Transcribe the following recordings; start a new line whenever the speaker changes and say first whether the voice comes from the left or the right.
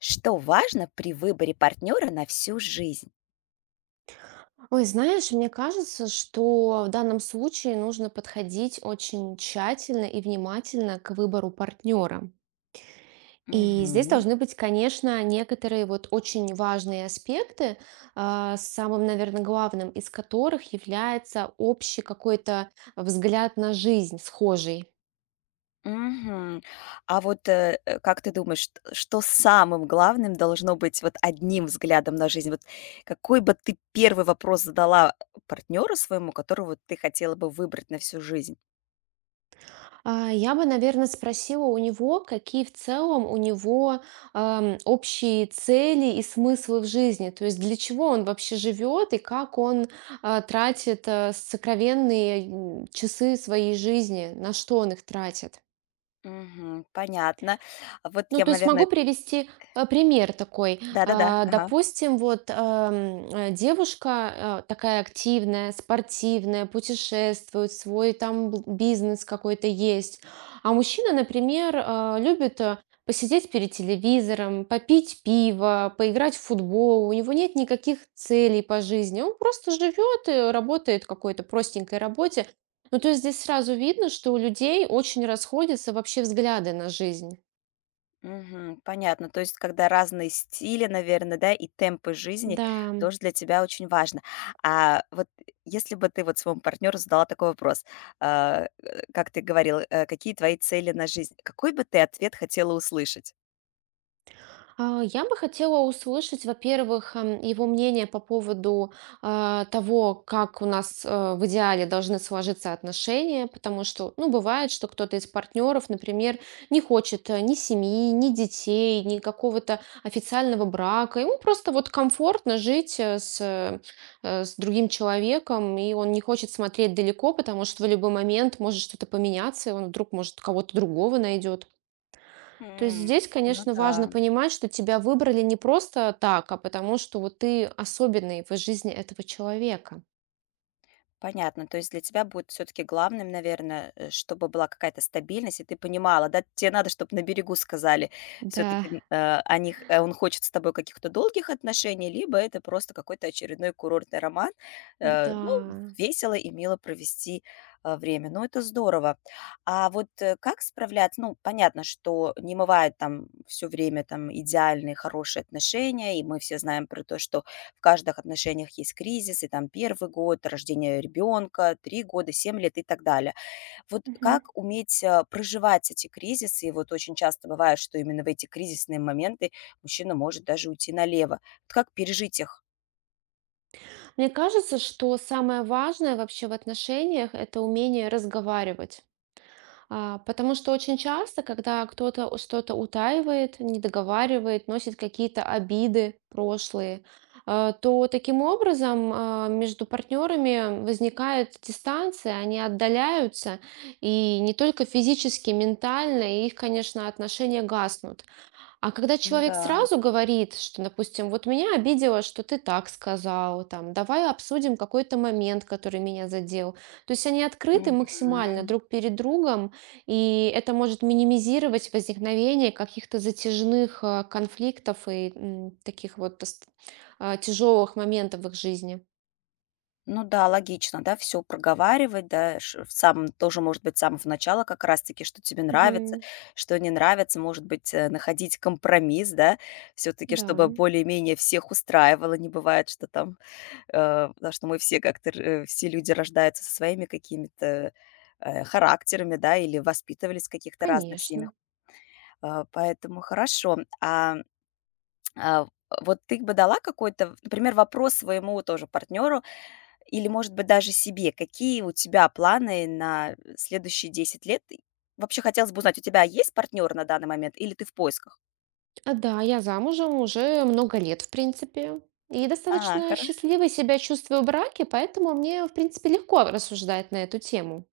left: Что важно при выборе партнера на всю жизнь?
right: Ой, знаешь, мне кажется, что в данном случае нужно подходить очень тщательно и внимательно к выбору партнера. И здесь
left: Мгм.
right: должны быть, конечно, некоторые вот очень важные аспекты, самым, наверное, главным из которых является общий какой-то взгляд на жизнь схожий.
left: Мгм. А вот как ты думаешь, что самым главным должно быть вот одним взглядом на жизнь? Вот какой бы ты первый вопрос задала партнеру своему, которого ты хотела бы выбрать на всю жизнь?
right: Я бы, наверное, спросила у него, какие в целом у него общие цели и смыслы в жизни, то есть для чего он вообще живет и как он тратит сокровенные часы своей жизни, на что он их тратит.
left: Мгм. Понятно. Вот
right: Ну,
left: я,
right: то есть
left: наверное.
right: могу привести, пример такой.
left: Да-да-да,
right: А,
left: ага.
right: допустим, вот, девушка, такая активная, спортивная, путешествует, свой там б бизнес какой-то есть. А мужчина, например, любит, посидеть перед телевизором, попить пиво, поиграть в футбол. У него нет никаких целей по жизни. Он просто живет и работает в какой-то простенькой работе. Ну, то есть здесь сразу видно, что у людей очень расходятся вообще взгляды на жизнь.
left: Мгм. Понятно. То есть, когда разные стили, наверное, да, и темпы жизни
right: Да.
left: тоже для тебя очень важно. А вот если бы ты вот своему партнеру задала такой вопрос, как ты говорила, какие твои цели на жизнь, какой бы ты ответ хотела услышать?
right: Я бы хотела услышать, во-первых, его мнение по поводу того, как у нас в идеале должны сложиться отношения, потому что, ну, бывает, что кто-то из партнеров, например, не хочет ни семьи, ни детей, ни какого-то официального брака. Ему просто вот комфортно жить с другим человеком, и он не хочет смотреть далеко, потому что в любой момент может что-то поменяться, и он вдруг, может, кого-то другого найдет. То есть
left: М,
right: здесь,
left: ну
right: конечно, важно
left: да.
right: понимать, что тебя выбрали не просто так, а потому что вот ты особенный в жизни этого человека.
left: Понятно. То есть для тебя будет все-таки главным, наверное, чтобы была какая-то стабильность, и ты понимала, да, тебе надо, чтобы на берегу сказали
right: Да.
left: все-таки о них, он хочет с тобой каких-то долгих отношений, либо это просто какой-то очередной курортный роман.
right: Да.
left: Ну, весело и мило провести время. Ну, это здорово. А вот как справляться? Ну, понятно, что не бывает там все время там идеальные, хорошие отношения, и мы все знаем про то, что в каждых отношениях есть кризис, и там первый год, рождение ребенка, 3 года, 7 лет и так далее. Вот
right: Мгм.
left: как уметь проживать эти кризисы? И вот очень часто бывает, что именно в эти кризисные моменты мужчина может даже уйти налево. Вот как пережить их?
right: Мне кажется, что самое важное вообще в отношениях — это умение разговаривать. Потому что очень часто, когда кто-то что-то утаивает, не договаривает, носит какие-то обиды прошлые, то таким образом между партнерами возникает дистанция, они отдаляются, и не только физически, ментально, и их, конечно, отношения гаснут. А когда
left: Ну
right: человек
left: да.
right: сразу говорит, что, допустим, вот меня обидело, что ты так сказал, там, давай обсудим какой-то момент, который меня задел. То есть они открыты максимально
left: Мгм.
right: друг перед другом, и это может минимизировать возникновение каких-то затяжных конфликтов и таких вот тяжелых моментов в их жизни.
left: Ну да, логично, да, все проговаривать, да, ш в самом тоже, может быть, с самого начала как раз таки, что тебе нравится,
right: Мгм.
left: что не нравится, может быть, находить компромисс, да, все таки
right: Да,
left: чтобы более-менее всех устраивало. Не бывает, что там, потому что мы все как-то все люди рождаются со своими какими-то, характерами, да, или воспитывались в каких-то разных семьях.
right: конечно.
left: Поэтому хорошо. А, вот ты бы дала какой-то, например, вопрос своему тоже партнеру? Или, может быть, даже себе. Какие у тебя планы на следующие 10 лет? И вообще хотелось бы узнать, у тебя есть партнер на данный момент или ты в поисках?
right: Да, я замужем уже много лет, в принципе. И
left: А,
right: достаточно
left: хоро
right: счастливой себя чувствую в браке, поэтому мне, в принципе, легко рассуждать на эту тему.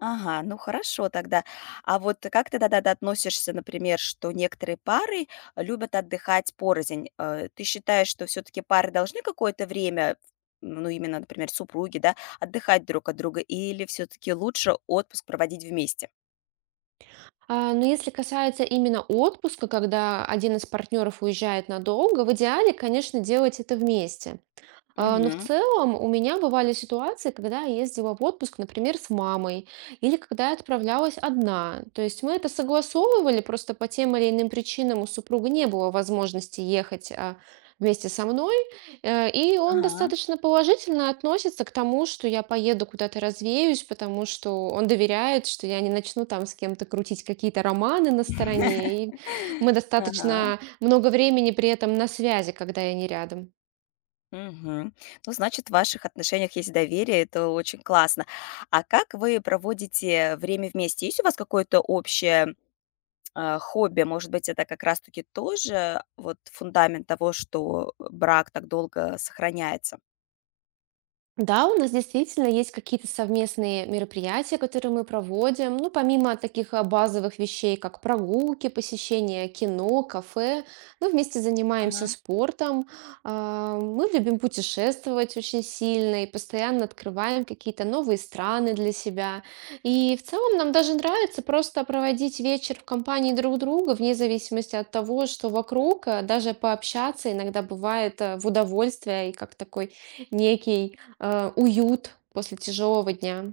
left: Ага, ну хорошо тогда. А вот как ты тогда относишься, например, что некоторые пары любят отдыхать порознь? Ты считаешь, что все-таки пары должны какое-то время, ну именно, например, супруги, да, отдыхать друг от друга, или все-таки лучше отпуск проводить вместе?
right: Но если касается именно отпуска, когда один из партнеров уезжает надолго, в идеале, конечно, делать это вместе. Но в
left: Мгм.
right: целом у меня бывали ситуации, когда я ездила в отпуск, например, с мамой, или когда я отправлялась одна. То есть мы это согласовывали, просто по тем или иным причинам у супруга не было возможности ехать вместе со мной. И он
left: Ага.
right: достаточно положительно относится к тому, что я поеду куда-то развеюсь, потому что он доверяет, что я не начну там с кем-то крутить какие-то романы на стороне. И мы
left: Ага.
right: достаточно много времени при этом на связи, когда я не рядом.
left: Мгм. Ну, значит, в ваших отношениях есть доверие, это очень классно. А как вы проводите время вместе? Есть у вас какое-то общее хобби? Может быть, это как раз-таки тоже вот фундамент того, что брак так долго сохраняется?
right: Да, у нас действительно есть какие-то совместные мероприятия, которые мы проводим. Ну, помимо таких базовых вещей, как прогулки, посещение кино, кафе, мы вместе занимаемся
left: Ага.
right: спортом. Мы любим путешествовать очень сильно и постоянно открываем какие-то новые страны для себя. И в целом нам даже нравится просто проводить вечер в компании друг друга, вне зависимости от того, что вокруг, даже пообщаться иногда бывает в удовольствие и как такой некий уют после тяжелого дня.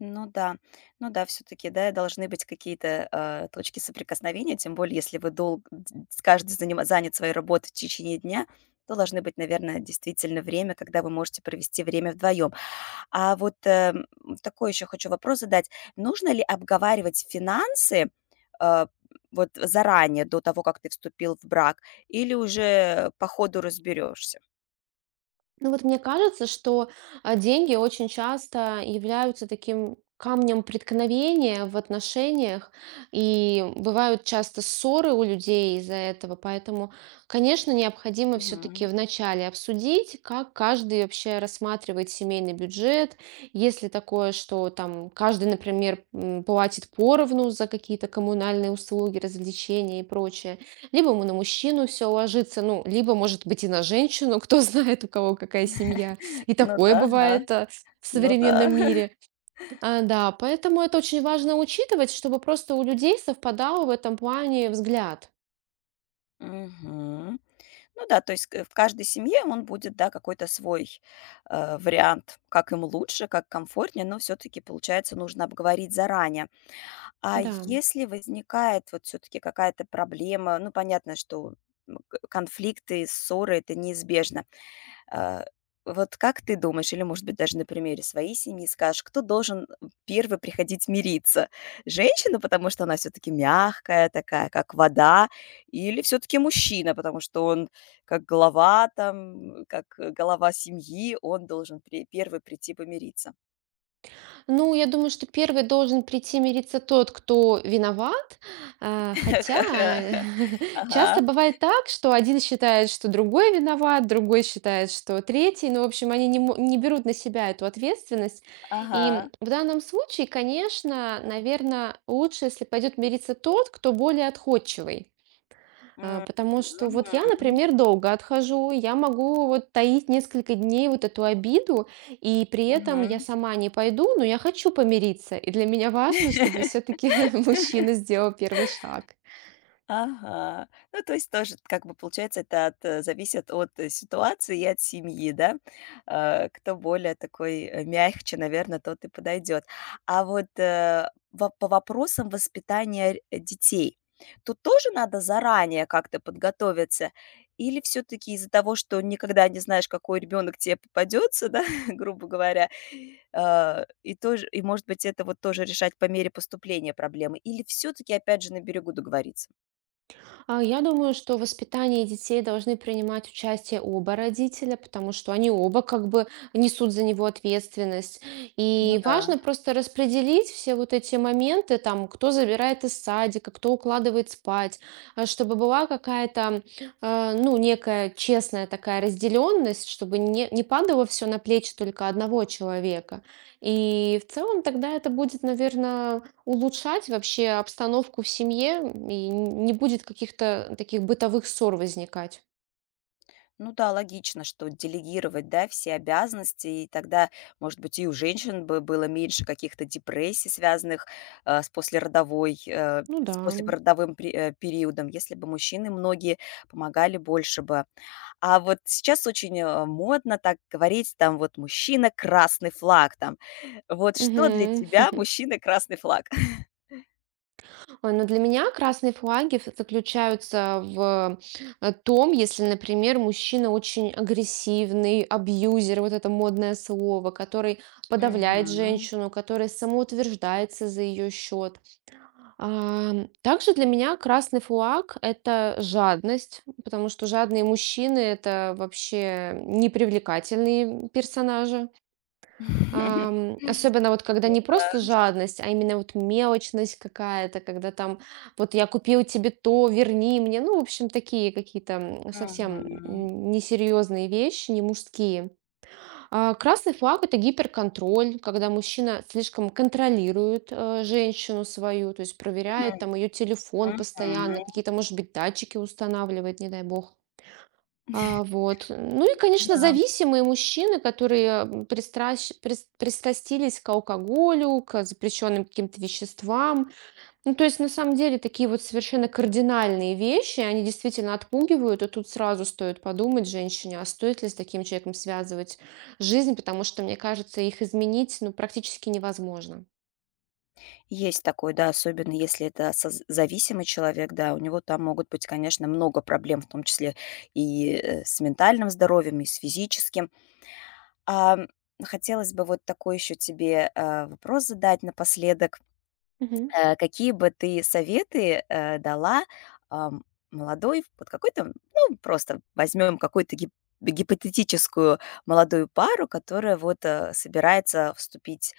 left: Ну да, ну да, все-таки, да, должны быть какие-то точки соприкосновения, тем более, если вы долго, каждый занят своей работой в течение дня, то должны быть, наверное, действительно время, когда вы можете провести время вдвоем. А вот, такой еще хочу вопрос задать. Нужно ли обговаривать финансы, э, вот заранее, до того, как ты вступил в брак, или уже по ходу разберешься?
right: Ну вот мне кажется, что деньги очень часто являются таким камнем преткновения в отношениях, и бывают часто ссоры у людей из-за этого, поэтому, конечно, необходимо все-таки
left: Мгм.
right: вначале обсудить, как каждый вообще рассматривает семейный бюджет, если такое, что там каждый, например, платит поровну за какие-то коммунальные услуги, развлечения и прочее, либо мы на мужчину все ложится, ну, либо, может быть, и на женщину, кто знает, у кого какая семья. И
left: Ну
right: такое
left: да, ага,
right: бывает, в
left: ну да.
right: современном мире. Да, поэтому это очень важно учитывать, чтобы просто у людей совпадал в этом плане взгляд.
left: Мгм. Ну да, то есть к в каждой семье он будет, да, какой-то свой, вариант, как им лучше, как комфортнее, но все таки получается, нужно обговорить заранее. А
right: Да.
left: если возникает вот все таки какая-то проблема, ну, понятно, что, м, к конфликты, ссоры- это неизбежно. А, вот как ты думаешь, или, может быть, даже на примере своей семьи скажешь, кто должен первый приходить мириться? Женщина, потому что она все таки мягкая такая, как вода, или все таки мужчина, потому что он как глава там, как голова семьи, он должен при первый прийти помириться?
right: Ну, я думаю, что первый должен прийти мириться тот, кто виноват. Хотя
left: Ага,
right: часто бывает так, что один считает, что другой виноват, другой считает, что третий. Ну, в общем, они не берут на себя эту ответственность. И
left: ага.
right: в данном случае, конечно, наверное, лучше, если пойдет мириться тот, кто более отходчивый.
left: Мгм.
right: Потому что вот я,
left: Мгм.
right: например, долго отхожу, я могу вот таить несколько дней вот эту обиду, и при этом я
left: Мгм.
right: сама не пойду, но я хочу помириться. И для меня важно, чтобы все-таки мужчина сделал первый шаг.
left: Ага. Ну, то есть тоже, как бы, получается, это зависит от, ситуации и от семьи, да? Кто более такой, мягче, наверное, тот и подойдет. А вот, э, во по вопросам воспитания детей, тут тоже надо заранее как-то подготовиться? Или все таки из-за того, что никогда не знаешь, какой ребенок тебе попадется, да, грубо говоря, и тоже может быть, это вот тоже решать по мере поступления проблемы? Или все таки опять же, на берегу договориться?
right: Я думаю, что в воспитании детей должны принимать участие оба родителя, потому что они оба как бы несут за него ответственность.
left: Ну
right: И
left: да,
right: важно просто распределить все вот эти моменты, там, кто забирает из садика, кто укладывает спать, чтобы была какая-то, ну, некая честная такая разделенность, чтобы не падало все на плечи только одного человека. И в целом тогда это будет, наверное, улучшать вообще обстановку в семье, и не будет каких-то таких бытовых ссор возникать.
left: ну да, логично, что делегировать, да, все обязанности, и тогда, может быть, и у женщин бы было меньше каких-то депрессий, связанных
right: Ну да.
left: с послеродовым периодом, если бы мужчины многие помогали больше бы. А вот сейчас очень модно так говорить, там вот мужчина красный флаг, там. Вот что для
right: Мгм.
left: тебя мужчина красный флаг?
right: Ой, но для меня красные флаги заключаются в том, если, например, мужчина очень агрессивный, абьюзер, вот это модное слово, который подавляет
left: Мгм.
right: женщину, который самоутверждается за ее счет. Также для меня красный флаг — это жадность, потому что жадные мужчины — это вообще непривлекательные персонажи. Особенно вот когда
left: Ну
right: не просто
left: да.
right: жадность, а именно вот мелочность какая-то, когда там вот я купил тебе то, верни мне. Ну, в общем, такие какие-то совсем
left: Мгм.
right: несерьезные вещи, не мужские. Красный флаг — это гиперконтроль, когда мужчина слишком контролирует женщину свою, то есть проверяет там ее телефон
left: М,
right: постоянно,
left: мгм.
right: какие-то, может быть, датчики устанавливает, не дай бог. Вот. Ну и, конечно,
left: Да.
right: зависимые мужчины, которые пристрастились к алкоголю, к запрещенным каким-то веществам, ну, то есть, на самом деле, такие вот совершенно кардинальные вещи, они действительно отпугивают, и тут сразу стоит подумать женщине, а стоит ли с таким человеком связывать жизнь, потому что, мне кажется, их изменить, ну, практически невозможно.
left: Есть такой, да, особенно если это соз зависимый человек, да, у него там могут быть, конечно, много проблем, в том числе и, с ментальным здоровьем, и с физическим. Ам, Хотелось бы вот такой еще тебе, вопрос задать напоследок.
right: Мгм.
left: Какие бы ты советы, дала, ам, молодой, вот какой-то, ну, просто возьмем какую-то гипотетическую молодую пару, которая вот, собирается вступить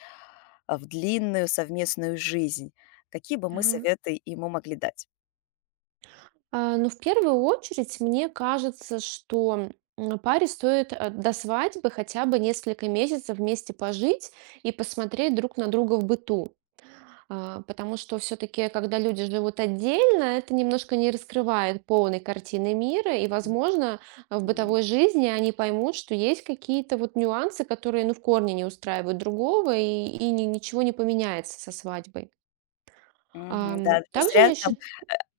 left: в длинную совместную жизнь. Какие бы мы
right: Ага.
left: советы ему могли дать?
right: Ну, в первую очередь, мне кажется, что паре стоит до свадьбы хотя бы несколько месяцев вместе пожить и посмотреть друг на друга в быту. Потому что все таки когда люди живут отдельно, это немножко не раскрывает полной картины мира, и, возможно, в
left: Мгм.
right: бытовой жизни они поймут, что есть какие-то вот нюансы, которые, ну, в корне не устраивают другого, и ничего не поменяется со свадьбой.
left: Мгм. Да, не
right: Также
left: зря
right: я
left: там,
right: считаю...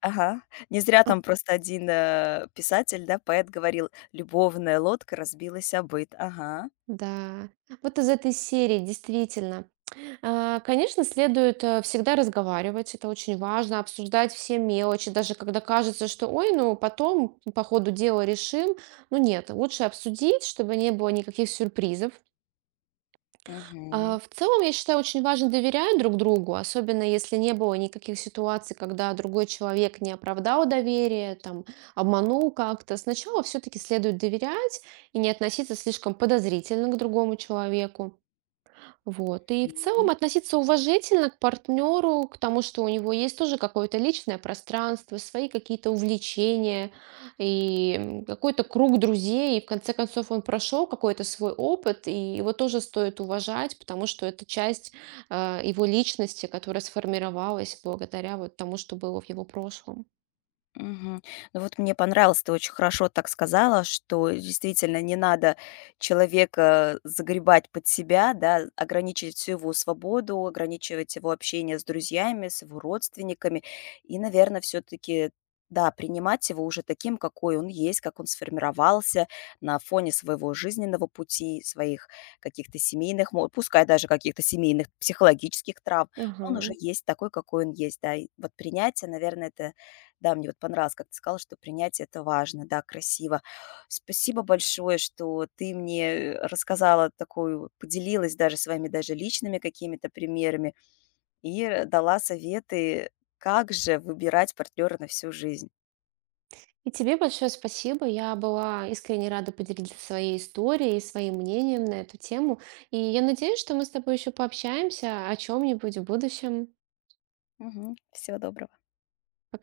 left: ага, не зря там просто один писатель, да, поэт говорил: «Любовная лодка разбилась о быт». Ага.
right: Да, вот из этой серии действительно. Конечно, следует всегда разговаривать, это очень важно, обсуждать все мелочи, даже когда кажется, что, ой, ну потом по ходу дела решим. Ну нет, лучше обсудить, чтобы не было никаких сюрпризов.
left: Мгм.
right: В целом, я считаю, очень важно доверять друг другу, особенно если не было никаких ситуаций, когда другой человек не оправдал доверие, там, обманул как-то. Сначала все-таки следует доверять и не относиться слишком подозрительно к другому человеку. Вот. И в
left: Мгм.
right: целом относиться уважительно к партнеру, к тому, что у него есть тоже какое-то личное пространство, свои какие-то увлечения и какой-то круг друзей. И в конце концов он прошел какой-то свой опыт, и его тоже стоит уважать, потому что это часть его личности, которая сформировалась благодаря вот тому, что было в его прошлом.
left: Мгм. Ну вот мне понравилось, ты очень хорошо так сказала, что действительно не надо человека загребать под себя, да, ограничивать всю его свободу, ограничивать его общение с друзьями, с его родственниками. И, наверное, все-таки да, принимать его уже таким, какой он есть, как он сформировался на фоне своего жизненного пути, своих каких-то семейных, пускай даже каких-то семейных психологических травм, но
right: Ага.
left: он уже есть такой, какой он есть, да, и вот принятие, наверное, это да, мне вот понравилось, как ты сказала, что принять- это важно, да, красиво. Спасибо большое, что ты мне рассказала такую, поделилась даже своими даже личными какими-то примерами и, дала советы, как же выбирать партнера на всю жизнь.
right: И тебе большое спасибо. Я была искренне рада поделиться своей историей, своим мнением на эту тему. И я надеюсь, что мы с тобой еще пообщаемся о чем-нибудь в будущем.
left: Мгм. Всего доброго.
right: Пока.